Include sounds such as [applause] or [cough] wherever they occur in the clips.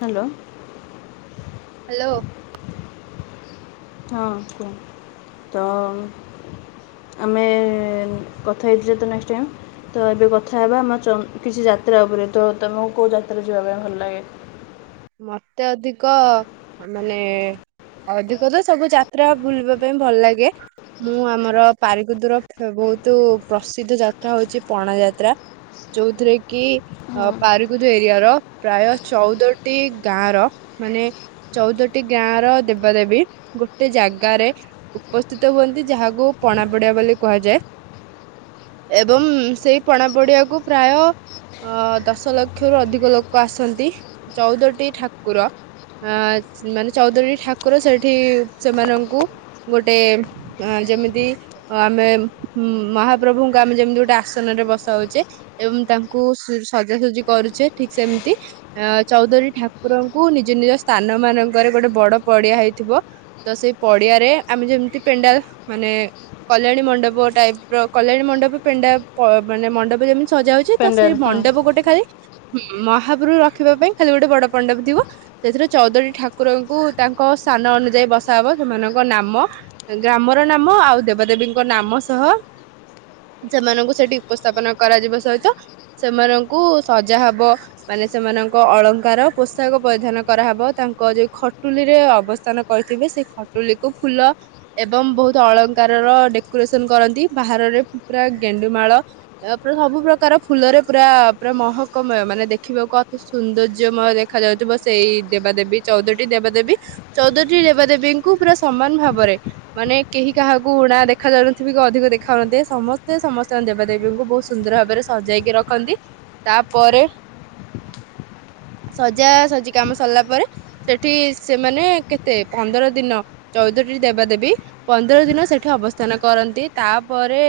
Hello. Hello. ହଁ କୁହ। ତ ଆମେ କଥା ହେଇଥିଲେ ତ ନେକ୍ସଟ ଟାଇମ୍। ତ ଏବେ କଥା ହେବା ଆମ ଚମ୍ କିଛି ଯାତ୍ରା ଉପରେ। ତ ତମକୁ କୋଉ ଯାତ୍ରା ଯିବା ପାଇଁ ଭଲ ଲାଗେ? ମତେ ଅଧିକ, ମାନେ ଅଧିକ ତ ସବୁ ଯାତ୍ରା ବୁଲିବା ପାଇଁ ଭଲ ଲାଗେ। ମୁଁ ଆମର ପାରିକୁଦର ବହୁତୁ ପ୍ରସିଦ୍ଧ ଯାତ୍ରା ହଉଛି ପଣା ଯାତ୍ରା। ଯୋଉଥିରେ କି ହଁ ପାରିକୁଦ ଏରିଆର ପ୍ରାୟ ଚଉଦ ଗୋଟିଏ ଗାଁର, ମାନେ ଚଉଦଟି ଗାଁର ଦେବାଦେବୀ ଗୋଟେ ଜାଗାରେ ଉପସ୍ଥିତ ହୁଅନ୍ତି, ଯାହାକୁ ପଣାପଡିଆ ବୋଲି କୁହାଯାଏ ଏବଂ ସେଇ ପଣା ପଡିଆକୁ ପ୍ରାୟ ଅ ଦଶଲକ୍ଷରୁ ଅଧିକ ଲୋକ ଆସନ୍ତି। ଚଉଦଟି ଠାକୁର। ଆ ମାନେ ଚଉଦଟି ଠାକୁର ସେଠି ସେମାନଙ୍କୁ ଗୋଟେ ଯେମିତି, ଆମେ ମ-ମହାପ୍ରଭୁଙ୍କୁ ଆମେ ଯେମତି ଗୋଟେ ଆସନରେ ବସାଉଚେ ଏବଂ ତାଙ୍କୁ ସଜାସଜି କରୁଚେ ଠିକ ସେମତି, ଅ ଚଉଦଟି ଠାକୁରଙ୍କୁ ନିଜ ନିଜ ସ୍ଥାନ ମାନଙ୍କରେ ଗୋଟେ ବଡ ପଡିଆ ହେଇଥିବ, ତ ସେଇ ପଡିଆରେ ଆମେ ଯେମତି ପେଣ୍ଡାଲ୍, ମାନେ କଲ୍ୟାଣୀ ମଣ୍ଡପ ଟାଇପର କଲ୍ୟାଣୀ ମଣ୍ଡପ ପେଣ୍ଡା ପ ମାନେ ମଣ୍ଡପ ଯେମିତି ସଜା ହଉଛି, ତ ପେଣ୍ଡାଲ ସେଇ ହଁ ମଣ୍ଡପ ଗୋଟେ ଖାଲି ହୁଁ। ମହାପରୁ ରଖିବା ପାଇଁ ଖାଲି ଗୋଟେ ବଡ ପଣ୍ଡପ ଥିବ। ସେଥିରେ ଚଉଦଟି ଠାକୁରଙ୍କୁ ତାଙ୍କ ସାନ ଅନୁଯାୟୀ ବସାହବ। ସେମାନଙ୍କ ନାମ, ଗ୍ରାମର ନାମ ଆଉ ଦେବାଦେବୀଙ୍କ ନାମ ସହ ସେମାନଙ୍କୁ ସେଠି ଉପସ୍ଥାପନା କରାଯିବା ସହିତ, ସେମାନଙ୍କୁ ସଜା ହବ ମାନେ ସେମାନଙ୍କ ଙ୍କ ଅଳଙ୍କାର, ପୋଷାକ ପରିଧାନ କରାହବ, ତାଙ୍କ ଯୋଉ ଖଟୁଲିରେ ଅବସ୍ଥାନ କରିଥିବେ, ସେଇ ଖଟୁଲିକୁୁ ଫୁଲ ଏବଂ ବହୁତ ଅଳଙ୍କାରର ଡେକୋରେସନ କରନ୍ତି। ବାହାରରେ ପୁରା ଗେଣ୍ଡୁମାଳ, ପୁରା ସବୁ ପ୍ରକାରର ଫୁଲରେ ପୁରା ପୁରା ମହକମୟ, ମାନେ ଦେଖିବାକୁ କି ସୌନ୍ଦର୍ଯ୍ୟମୟ ଦେଖା ଯାଉଥିବ, ସେଇ ଦେବାଦେବୀ ଚଉଦଟି ଦେବାଦେବୀ। ଚଉଦଟି ଦେବାଦେବୀଙ୍କୁ ପୁରା ସମାନ ଭାବରେ, ମାନେ କେହି କାହାକୁ ଉଣା ଦେଖା ଯାଉନଥିବେ କି ଅଧିକ ଦେଖାଯାଉନଥିବେ। ସମସ୍ତେ ସମସ୍ତଙ୍କ ଦେବାଦେବୀଙ୍କୁ ବହୁତ ସୁନ୍ଦର ଭାବରେ ସଜାଇକି ରଖନ୍ତି। ତାପରେ ସଜାସଜି କାମ ସରିଲା ପରେ, ସେଠି ସେମାନେ କେତେ ପନ୍ଦର ଦିନ, ଚଉଦଟି ଦେବାଦେବୀ, ପନ୍ଦର ଦିନ ସେଠି ଅବସ୍ଥାନ କରନ୍ତି। ତାପରେ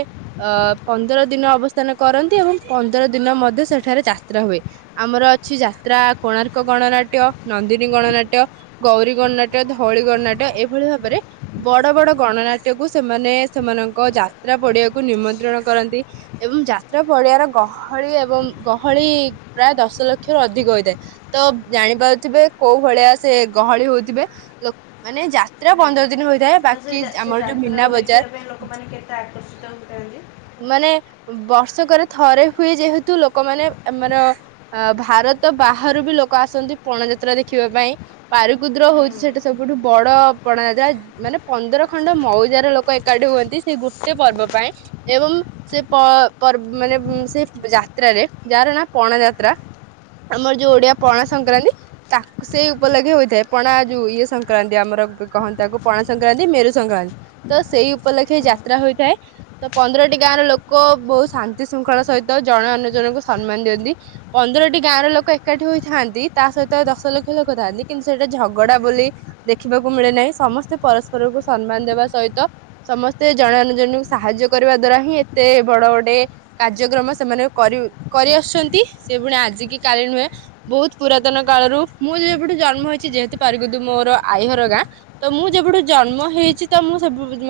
ଅ ପନ୍ଦର ଦିନ ଅବସ୍ଥାନ କରନ୍ତି ଏବଂ ପନ୍ଦର ଦିନ ମଧ୍ୟ ସେଠାରେ ଯାତ୍ରା ହୁଏ। ଆମର ଅଛି ଯାତ୍ରା କୋଣାର୍କ ଗଣନାଟ୍ୟ, ନନ୍ଦିନୀ ଗଣନାଟ୍ୟ, ଗୌରୀ ଗଣନାଟ୍ୟ, ଧଉଳି ଗଣନାଟ୍ୟ। ଏହିଭଳି ଭାବରେ ବଡ ବଡ ଗଣନାଟ୍ୟକୁ ସେମାନେ ସେମାନଙ୍କ ଯାତ୍ରା ପଡିଆକୁ ନିମନ୍ତ୍ରଣ କରନ୍ତି। ଏବଂ ଯାତ୍ରା ପଡିିଆର ଗହଳି ଏବଂ ଗହଳି ପ୍ରାୟ ଦଶଲକ୍ଷରୁ ଅଧିକ ହୋଇଥାଏ। ତ ଜାଣିପାରୁଥିବେ କୋଉ ଭଳିଆ ସିଏ ଗହଳି ହଉଥିବେ। ଲୋକ୍ ମାନେ ଯାତ୍ରା ପନ୍ଦର ଦିନ ହୋଇ ତ ସେ ଯା, ସେ ଯାତ୍ରା କୁ ଦେଖିବା ପାଇଁ ଲୋକମାନେ କେତେ ଆକର୍ଷ ର୍ଷିତ ହୋଇଥାନ୍ତି? ମାନେ ବର୍ଷକରେ ଥରେ ହୁଏ ଯେହେତୁ ଲୋକମାନେ ଆମର ଭାରତ ବାହାରୁ ବି ଲୋକ ଆସନ୍ତି। ପଣାଯାତ୍ରା ଦେଖିବା ପାଇଁ। ପାରକୁଦ ହଉଛି ହୁଁ ସେଟା ସବୁଠୁ ବଡ ପଣାଯାତ୍ରା ମାନେ ପନ୍ଦର ଖଣ୍ଡ ମଉଜାର ଲୋକ ଏକାଠି ହୁଅନ୍ତି। ସେଇ ଗୋଟେ ପର୍ବ ପାଇଁ। ଏବଂ ସେ ପ ପର୍ବ ମାନେ ସେ ଯାତ୍ରାରେ ଯାହାର ନା ପଣା ଯାତ୍ରା। ଆମର ଯୋଉ ଓଡିଆ ପଣା ସଂକ୍ରାନ୍ତି ତା ସେଇ ଉପଲକ୍ଷେ ହୋଇଥାଏ। ପଣା ଯୋଉ ଇଏ ସଂକ୍ରାନ୍ତି ଆମର କହନ୍ନ୍ତି ତାକୁ ପଣା ସଂକ୍ରାନ୍ତି ମେରୁ ସଂକ୍ରାନ୍ତି ତ ସେଇ ଉପଲକ୍ଷେ ଯାତ୍ରା ହୋଇଥାଏ। ତ ପନ୍ଦରଟି ଗାଁର ଲୋକ ବହୁତ ଶାନ୍ତି ଶୃଙ୍ଖଳା ସହିତ। ଜଣେ ଅନନ୍ୟୁ ଜଣଙ୍କୁ ସମ୍ମାନ ଦିଅନ୍ତି। ପନ୍ଦରଟି ଗାଁର ଲୋକ ଏକାଠି ହୋଇଥାନ୍ତି। ତା ସହିତ ଦଶ ଲକ୍ଷ ଲୋକ ଥାନ୍ତି କିନ୍ତୁ ସେଇଟା ଝଗଡା ବୋଲି ଦେଖିବାକୁ ମିଳେ ନାହିଁ। ସମସ୍ତେ ପରସ୍ପରକୁ ସମ୍ମାନ ଦେବା ସହିତ ସମସ୍ତେ ଜଣେ ଅନୁ ଜଣଙ୍କୁ ସାହାଯ୍ୟ କରିବା ଦ୍ଵାରା ହିଁ ଏତେ ବଡ ଗୋଟେ କାର୍ଯ୍ୟକ୍ରମ ସେମାନେ କରି କରି ଆସୁଛନ୍ତି। ସେ ପୁଣି ଆଜିକି କାଲି ନୁହେଁ ବହୁତ ପୁରାତନ କାଳରୁ ମୁଁ ଯେପେଠୁ ଜନ୍ମ ହେଇଛି। ଯେହେତୁ ପାରିକୁଦ ମୋର ଆଇହର ଗାଁ ତ ମୁଁ ଯେବେଠୁ ଜନ୍ମ ହେଇଛି। ତ ମୁଁ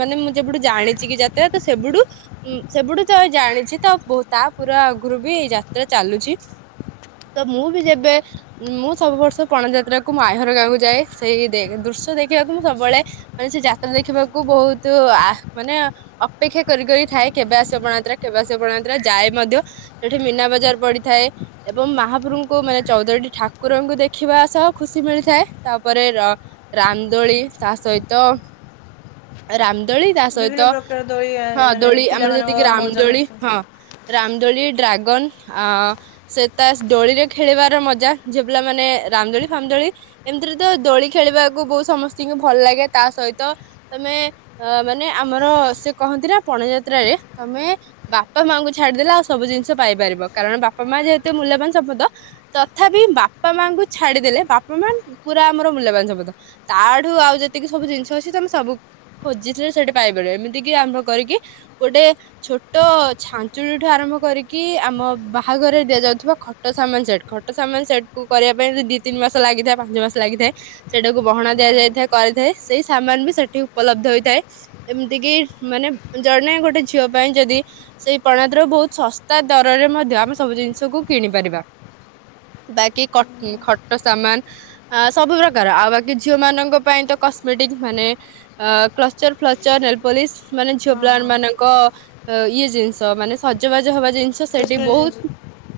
ମାନେ ମୁଁ ଯେଠୁ ଜାଣିଛି କି ଯାତ୍ରା ତ ସେବୁଠୁ ସେବୁଠୁ ତ ଜାଣିଛି। ତ ତା ପୁରା ଆଗରୁ ବି ଏଇ ଯାତ୍ରା ଚାଲୁଛି। ତ ମୁଁ ବି ଯେବେ ମୁଁ ସବୁ ବର୍ଷ ପଣା ଯାତ୍ରାକୁ ମୋ ଆଇହର ଗାଁକୁ ଯାଏ ସେଇ ଦୃଶ୍ୟ ଦେଖିବାକୁ। ମୁଁ ସବୁବେଳେ ମାନେ ସେ ଯାତ୍ରା ଦେଖିବାକୁ। ବହୁତ ଆ ମାନେ ଅପେକ୍ଷା କରି କରି ଥାଏ କେବେ ଆସିବ ପଣାତ୍ରା କେବେ ଆସିବ ପଣାତ୍ରା। ଯାଏ ମଧ୍ୟ ସେଠି ମୀନା ବଜାର ପଡିଥାଏ। ଏବଂ ମହାପ୍ରଭୁଙ୍କୁ ମାନେ ଚଉଦରୀଟି ଠାକୁରଙ୍କୁ ଦେଖିବା ସହ ଖୁସି ମିଳିଥାଏ। ତାପରେ ରାନ୍ଦୋଳି ତା ସହିତ ରାମ୍ ଦୋଳି ତା ବିଭିନ୍ନ ସହିତ ପ୍ରକାର ଦୋଳି ଆ, ହଁ ମାନେ ଦୋଳି। ଆମର ପିଲାମାନଙ୍କ ଯେତିକି ରାମ ମଉଜ ଦୋଳି ମସ୍ତି ହଁ। ରାମଦୋଳି ଡ୍ରାଗନ ଆ ସେ ତା ଦୋଳିରେ ଖେଳିବାର ମଜା। ଝିଅ ପିଲା ମାନେ ରାମଦୋଳି ଫାମଦୋଳି ଏମିତିରେ ତ ଦୋଳି ଖେଳିବାକୁ ବହୁତ ସମସ୍ତିଙ୍କୁ ଭଲ ଲାଗେ ତା ସହିତ ତମେ ଅ ମାନେ ଆମର ସେ କହନ୍ତି ନା ପଣାଯାତ୍ରରେ ତମେ ବାପା ମାଙ୍କୁ ଛାଡିଦେଲେ। ଆଉ ସବୁ ଜିନିଷ ପାଇପାରିବ। କାରଣ ବାପା ମା ଯେହେତୁ ମୂଲ୍ୟବାନ ସମ୍ପଦ। ତଥାପି ବାପା ମାଙ୍କୁ ଛାଡିଦେଲେ ବାପା ମା ପୁରା ଆମର ମୂଲ୍ୟବାନ ସମ୍ପଦ ତା ଆଡୁ ଆଉ ଯେତିକି ସବୁ ଜିନିଷ ଅଛି। ତମେ ସବୁ ଖୋଜିଥିଲେ ସେଠି ପାଇପାରିବ। ଏମିତି କିି ଆରମ୍ଭ କରିକି ଗୋଟେ ଛୋଟ ଛାଞ୍ଚୁଣି ଠୁ ଆରମ୍ଭ କରିକି ଆମ ବାହାଘରରେ ଦିଆଯାଉଥିବା। ଖଟ ସାମାନ ସେଟ ଖଟ ସାମାନ ସେଟ କୁ କରିବା ପାଇଁ ଦି ତିନି ମାସ ଲାଗିଥାଏ। ପାଞ୍ଚ ମାସ ଲାଗିଥାଏ ସେଟାକୁ ବହଣ ଦିଆଯାଇଥାଏ କରିଥାଏ ସେଇ ସାମାନ ବି ସେଠି ଉପଲବ୍ଧ ହୋଇଥାଏ। ଏମିତି କିି ମାନେ ଜଣେ ଗୋଟେ ଝିଅ ପାଇଁ ଯଦି ସେଇ ପଣାତ୍ରା ରୁ ବହୁତ ଶସ୍ତା ଦରରେ ମଧ୍ୟ ଆମେ ସବୁ ଜିନିଷକୁ କିଣି ପାରିବା। ବାକି ଖ ଖଟ ସାମାନ ସବୁ ପ୍ରକାର ଆଉ ବାକି ଝିଅ ମାନଙ୍କ ପାଇଁ ତ କସ୍ମେଟିକ ମାନେ ଅ କ୍ଲଚର ଫ୍ଲଚର ନେଲପୋଲିସ୍ ମାନେ ଝିଅ ହଁ ହଁ ପିଲାମାନଙ୍କ ଇଏ ଜିନିଷ ମାନେ ସଜବାଜ ହବା ଜିନିଷ। ଆଛା ସେଠି ଷ୍ଟେସନାରୀ ଜିନିଷ ବହୁତ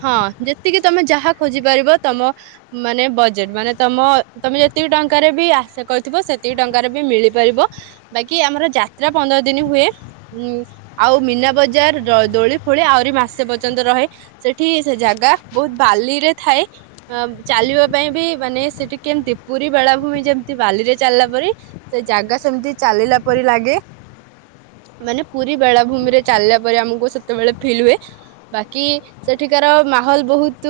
ହଁ। ଯେତିକି ତମେ ଯାହା ଖୋଜି ପାରିବ। ତମ ମାନେ ବଜେଟ ମାନେ ତମ ତମେ ଯେତିକି ଟଙ୍କାରେ ବି ଆଶା କରିଥିବ। ସେତିକି ଟଙ୍କାରେ ବି ମିଳିପାରିବ। ବାକି ଆମର ଯାତ୍ରା ପନ୍ଦର ଦିନ ହୁଏ। ଉଁ ଆଉ ମୀନା ବଜାର ଦୋଳି ଫୋଳି ଆହୁରି ମାସେ ପର୍ଯ୍ୟନ୍ତ ରହେ। ସେଠି ସେ ଜାଗା ବହୁତ ବାଲିରେ ଥାଏ ଅ ଚାଲିବା ପାଇଁ ବି ମାନେ ସେଠି କେମିତି ପୁରୀ ବେଳାଭୂମି ଯେମିତି ବାଲିରେ ଚାଲିଲା ପରେ ସେ ଜାଗା ସେମିତି ଚାଲିଲା ପରି ଲାଗେ ମାନେ ପୁରୀ ବେଳାଭୂମି ରେ ଚାଲିଲା ପରି। ଆମକୁ ସେତେବେଳେ ଫିଲ୍ ହୁଏ। ବାକି ସେଠିକାର ମାହୋଲ ବହୁତ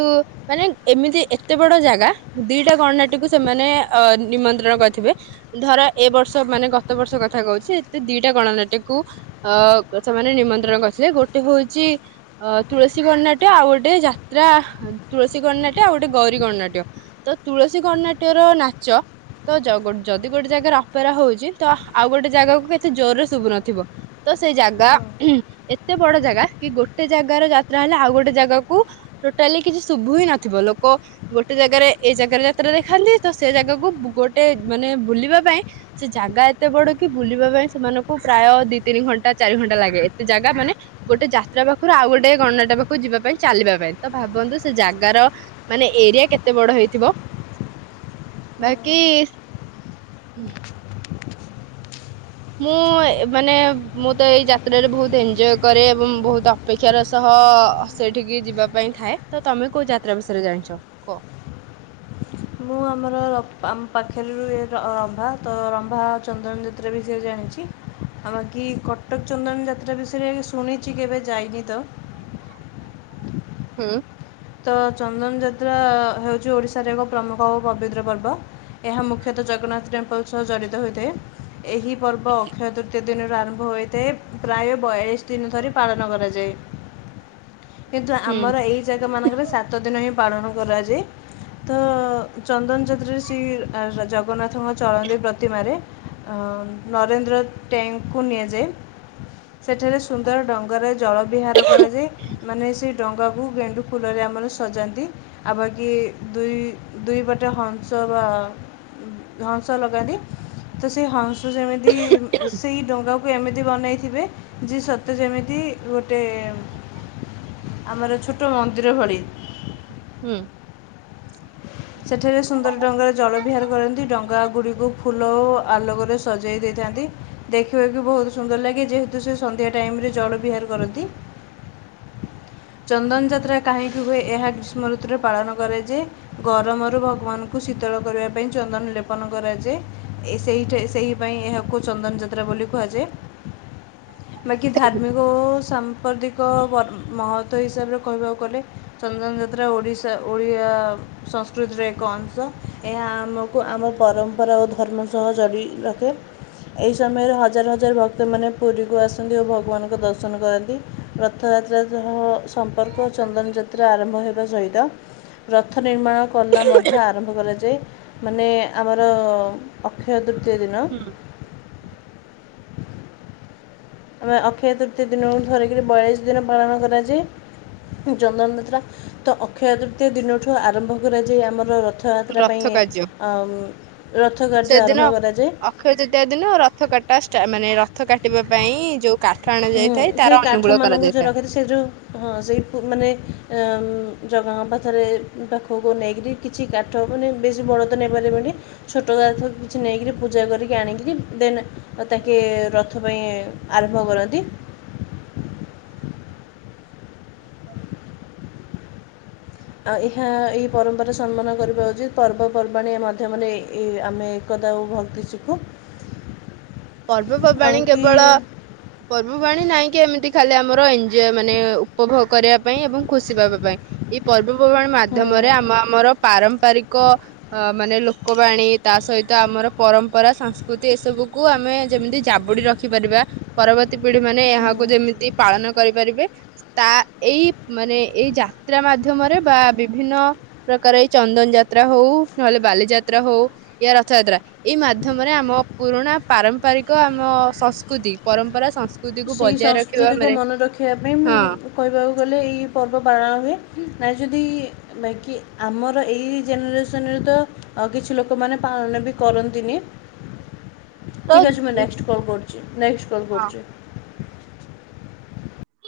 ମାନେ ଏମିତି ଏତେ ବଡ ଜାଗା ଦିଟା ଗଣନାଟ୍ୟ କୁ ସେମାନେ ଅ ନିମନ୍ତ୍ରଣ କରିଥିବେ। ଧର ଏ ବର୍ଷ ତ ମାନେ ଗତ ବର୍ଷ କଥା କହୁଛି। ଦିଟା ଗଣନାଟ୍ୟ କୁ ଅ ସେମାନେ ନିମନ୍ତ୍ରଣ କରିଥିଲେ। ଗୋଟେ ହଉଛି ଅ ତୁଳସୀ ଗଣନାଟ୍ୟ ଆଉ ଗୋଟେ ଯାତ୍ରା ତୁଳସୀ ଗଣନାଟ୍ୟ। ଆଉ ଗୋଟେ ଗୌରୀ ଗଣନାଟ୍ୟ। ତ ତୁଳସୀ ଗଣନାଟ୍ୟ ର ନାଚ ତ ଗ ଯଦି ଗୋଟେ ଜାଗାରେ କରା ହଉଛି। ତ ଆଉ ଗୋଟେ ଜାଗାକୁ କେତେ ଜୋରରେ ଶୁଭୁନଥିବ ତ ସେ ଜାଗାଁ ହଁ ଏତେ ବଡ ଜାଗା କି ଗୋଟେ ଜାଗାର ଯାତ୍ରା ହେଲେ ଆଉ ଗୋଟେ ଜାଗାକୁ ଟୋଟାଲି କିଛି ଶୁଭୁ ହିଁ ନଥିବ। ଲୋକ ଗୋଟେ ଜାଗାରେ ଏଇ ଜାଗାରେ ଯାତ୍ରା ଦେଖନ୍ତି। ତ ସେ ଜାଗାକୁ ଗୋଟେ ମାନେ ବୁଲିବା ପାଇଁ। ସେ ଜାଗା ଏତେ ବଡ କି ବୁଲିବା ପାଇଁ ସେମାନଙ୍କୁ ପ୍ରାୟ ଦି ତିନି ଘଣ୍ଟା ଚାରି ଘଣ୍ଟା ଲାଗେ। ଏତେ ଜାଗା ମାନେ ଗୋଟେ ଯାତ୍ରା ପାଖରୁ ଆଉ ଗୋଟେ ଗଣନାଟ୍ଯ ପାଖରୁ ଯିବା ପାଇଁ ଚାଲିବା ପାଇଁ ତ ଭାବନ୍ତୁ। ସେ ଜାଗାର ମାନେ ଏରିଆ କେତେ ବଡ ହେଇଥିବ। ବାକି ମୁଁ ମାନେ ମୁଁ ତ ଏଇ ଯାତ୍ରାରେ ବହୁତ ଏଞଜୟ କରେ। ଏବଂ ବହୁତ ଅପେକ୍ଷାର ସହ ସେଠିକି ଯିବା ପାଇଁ ଥାଏ। ତ ତମେ କୋଉ ଯାତ୍ରା ବିଷୟରେ ଜାଣିଛ କୁହ। ମୁଁ ଆମର ର ଆମ ପାଖରେ ରୁହେ ର ରମ୍ଭା ତ ରମ୍ଭା ଚନ୍ଦନ ଯାତ୍ରା ବିଷୟରେ ଜାଣିଛି। ଆଉବାକି କଟକ ଚନ୍ଦନ ଯାତ୍ରା ବିଷୟରେ ଏମି ଶୁଣିଛି। କେବେ ଯାଇନି ତ। ହୁଁ। ତ ଚନ୍ଦନ ଯାତ୍ରା ହେଉଛି ଓଡ଼ିଶାର ଏକ ପ୍ରମୁଖ ଓ ପବିତ୍ର ପର୍ବ। ଏହା ମୁଖ୍ୟତଃ ଜଗନ୍ନାଥ ଟେମ୍ପୁଲ୍ ସହ ଜଡ଼ିତ ହୋଇଥାଏ। ଏହି ପର୍ବ ଅକ୍ଷୟତୃତୀୟା ଦିନରୁ ଆରମ୍ଭ ହୋଇଥାଏ। ପ୍ରାୟ ବୟାଳିଶ ଦିନ ଧରି ପାଳନ କରାଯାଏ। କିନ୍ତୁ ହୁଁ ଆମର ଏଇ ଜାଗା ମାନଙ୍କରେ ସାତ ଦିନ ହିଁ ପାଳନ କରାଯାଏ। ତ ଚନ୍ଦନଯାତ୍ରରେ ସେ ଜଗନ୍ନାଥ ଥଙ୍କ ଚଳନ୍ତି ପ୍ରତିମାରେ। ନରେନ୍ଦ୍ର ଟ୍ୟାଙ୍କକୁ ନିଆଯାଏ। ସେଠାରେ ସୁନ୍ଦର ଡଙ୍ଗାର ଜଳ ବିହାର କରାଯାଏ। ମାନେ ସେ ଡଙ୍ଗାକୁ ଗେଣ୍ଡୁ ଫୁଲରେ ଆମର ସଜାନ୍ତି। ଆଉବାକି ଦୁଇ ଦୁଇପଟେ ହଂସ ବା ହଂସ ଲଗାନ୍ତି। ତ ସେଇ ହଂସ ତ ଯେମିତି ସେଇ ଡଙ୍ଗାକୁ ଏମିତି ବନେଇଥିବେ। ଯେ ସତେ ଯେମିତି ଗୋଟେ ଆମର ଛୋଟ ମ [inaudible] ହୁଁ, ସେଠାରେ ସୁନ୍ଦର ଡଙ୍ଗାରେ ଜଳ ବିହାର କରନ୍ତି ଡଙ୍ଗା ଗୁଡିକୁ ଫୁଲ ଓ ଆଲୋକରେ ସଜେଇ ଦେଇ, ଦିଅନ୍ତି, ଦେଖିବାକୁ ବହୁତ ସୁନ୍ଦର ଲାଗେ ଯେହେତୁ ସେ ସନ୍ଧ୍ୟା ଟାଇମରେ ଜଳ ବିହାର କରନ୍ତି, ଚନ୍ଦନ ଯାତ୍ରା କାହିଁକି ହୁଏ? ଏହା ଗ୍ରୀଷ୍ମ ଋତୁରେ ପାଳନ କରାଯାଏ ଗରମରୁ ଭଗବାନଙ୍କୁ ଶୀତଳ କରିବା ପାଇଁ ଚନ୍ଦନ ଲେପନ କରାଯାଏ, ଏ ସେ ସେହିପାଇଁ ଏହାକୁ ଚନ୍ଦନ ଯାତ୍ରା ବୋଲି କୁହାଯାଏ। ବାକି ଧାର୍ମିକ ଓ ସାମ୍ପ୍ରତିକ ମହତ୍ୱ ହିସାବରେ କହିବାକୁ ଗଲେ ଚନ୍ଦ୍ରନ ଯାତ୍ରା ଓଡ଼ିଶା ଓଡ଼ିଆ ସଂସ୍କୃତିର ଏକ ଅଂଶ ଏହା ଆମକୁ ଆମ ପରମ୍ପରା ଓ ଧର୍ମ ସହ ଜଗିକି ରଖେ ଏହି ସମୟରେ ହଜାର ହଜାର ଭକ୍ତମାନେ ପୁରୀ କୁ ଆସନ୍ତି ଓ ଭଗବାନଙ୍କ ଦର୍ଶନ କରନ୍ତି। ରଥଯାତ୍ରା ସହ ସମ୍ପର୍କ ଚନ୍ଦନଯାତ୍ରା ଆରମ୍ଭ ହେବା ସହିତ ରଥ ନିର୍ମାଣ କଲା ମଧ୍ୟ ଆରମ୍ଭ କରାଯାଏ, ମାନେ ଆମର ଅକ୍ଷୟ ତୃତୀୟ ଦିନ ହୁଁ ଆମେ ଅକ୍ଷୟ ତୃତୀୟ ଦିନ ଧରିକିରି ବୟାଳିଶ ଦିନ ପାଳନ କରାଯାଏ ଚନ୍ଦନଯାତ୍ରା ତ ଅକ୍ଷୟ ତୃତୀୟ ଦିନଠୁ ଆରମ୍ଭ କରାଯାଏ ଆମର ର ରଥ କାର୍ଯ୍ୟ ରଥ କାର୍ଯ୍ୟ ଆରମ୍ଭ ସେଦିନ କରାଯାଏ ଅକ୍ଷୟ ତୃତୀୟା ଦିନ ରଥ କାଟା ସ୍ଟାଟ ମାନେ ରଥ କାଟିବା ପାଇଁ ଯେଉଁ ହୁଁ ସେ କାଠ ମାନଙ୍କୁ ଯିଏ ରଖିଛି ସେ ଯେଉ ହଁ ସେଇ ମାନେ ଜଗାଙ୍କ ପାଥରେ ପାଖକୁ ନେଇକରି କିଛି କାଠ ମାନେ ବେଶୀ ବଡ଼ ତ ନେବାରେ ମ ଛୋଟ ଗଥ କିଛି ନେଇକରି ପୂଜା କରିକି ଆଣିକରି ଦେନ୍ ତାକେ ରଥ ପାଇଁ ଆରମ୍ଭ କରନ୍ତି। ନ୍ତି ହଁ ଆଉ ଏହା ଏଇ ପରମ୍ପରା ସମ୍ମାନ କରିବା ଉଚିତ ପର୍ବପର୍ବାଣିଆ ମାଧ୍ୟମରେ ଆମେ ଏକତା ଓ ଭକ୍ତି ଶିଖୁ। ଆଉ ପର୍ବପର୍ବାଣୀ କି କେବଳ ପର୍ବପର୍ବାଣି ନାଇଁ କି ଏମିତି ଖାଲି ଆମର ଏନ ଯେ ମାନେ ଉପଭୋଗ କରିବା ପାଇଁ ଏବଂ ଖୁସି ପାଇବା ପାଇଁ ଏଇ ପର୍ବ ପର୍ବପର୍ବାଣି ମାଧ୍ୟମରେ ଆମ ଆମର ପାରମ୍ପରିକ ଅ ମାନେ ଲ ଲୋକବାଣୀ ତା ସହିତ ଆମର ପରମ୍ ପରା ସଂସ୍କୃତି ଏସବୁକୁ ଆମେ ଯେମିତି ଜାବୁଡି ରଖି ପାରିବା ପରବର୍ତ୍ତୀ ପିଢ଼ି ମାନେ ଏହାକୁ ଯେମିତି ପାଳନ କରିପାରିବେ ତା ଏଇ ମାନେ ଏଇ ଯାତ୍ରା ମାଧ୍ୟମରେ ବା ବିଭିନ୍ନ ପ୍ରକାର ଏଇ ଚନ୍ଦନ ଯାତ୍ରା ହଉ ନହେଲେ ବାଲିଯାତ୍ରା ହଉ ୟା ରଥ ଯାତ୍ରା ଏଇ ମାଧ୍ୟମରେ ଆମ ପୁରୁଣା ପାରମ୍ପରିକ ଆମ ସଂସ୍କୃତି ପରମ୍ପରା ସଂସ୍ ସେହି ସଂସ୍କୃତିକୁ ମନେ ରଖିବା ପାଇଁ ମୁ ହଁ କହିବାକୁ ଗଲେ ଏଇ ପର୍ବ ପାଳନ ହୁଏ। ନାଇ ଯଦି ବାକି ଆମର ଏଇ ଜେନେରେସନରେ ତ କିଛି ଲୋକମାନେ ପାଳନ ବି କରନ୍ତିନି। ତ ଠିକ୍ ଅଛି ମୁଁ ନେକ୍ସଟ୍ କଲ୍ କରୁଛି ନେକ୍ସଟ୍ କଲ୍ ହଁ କରୁଛି।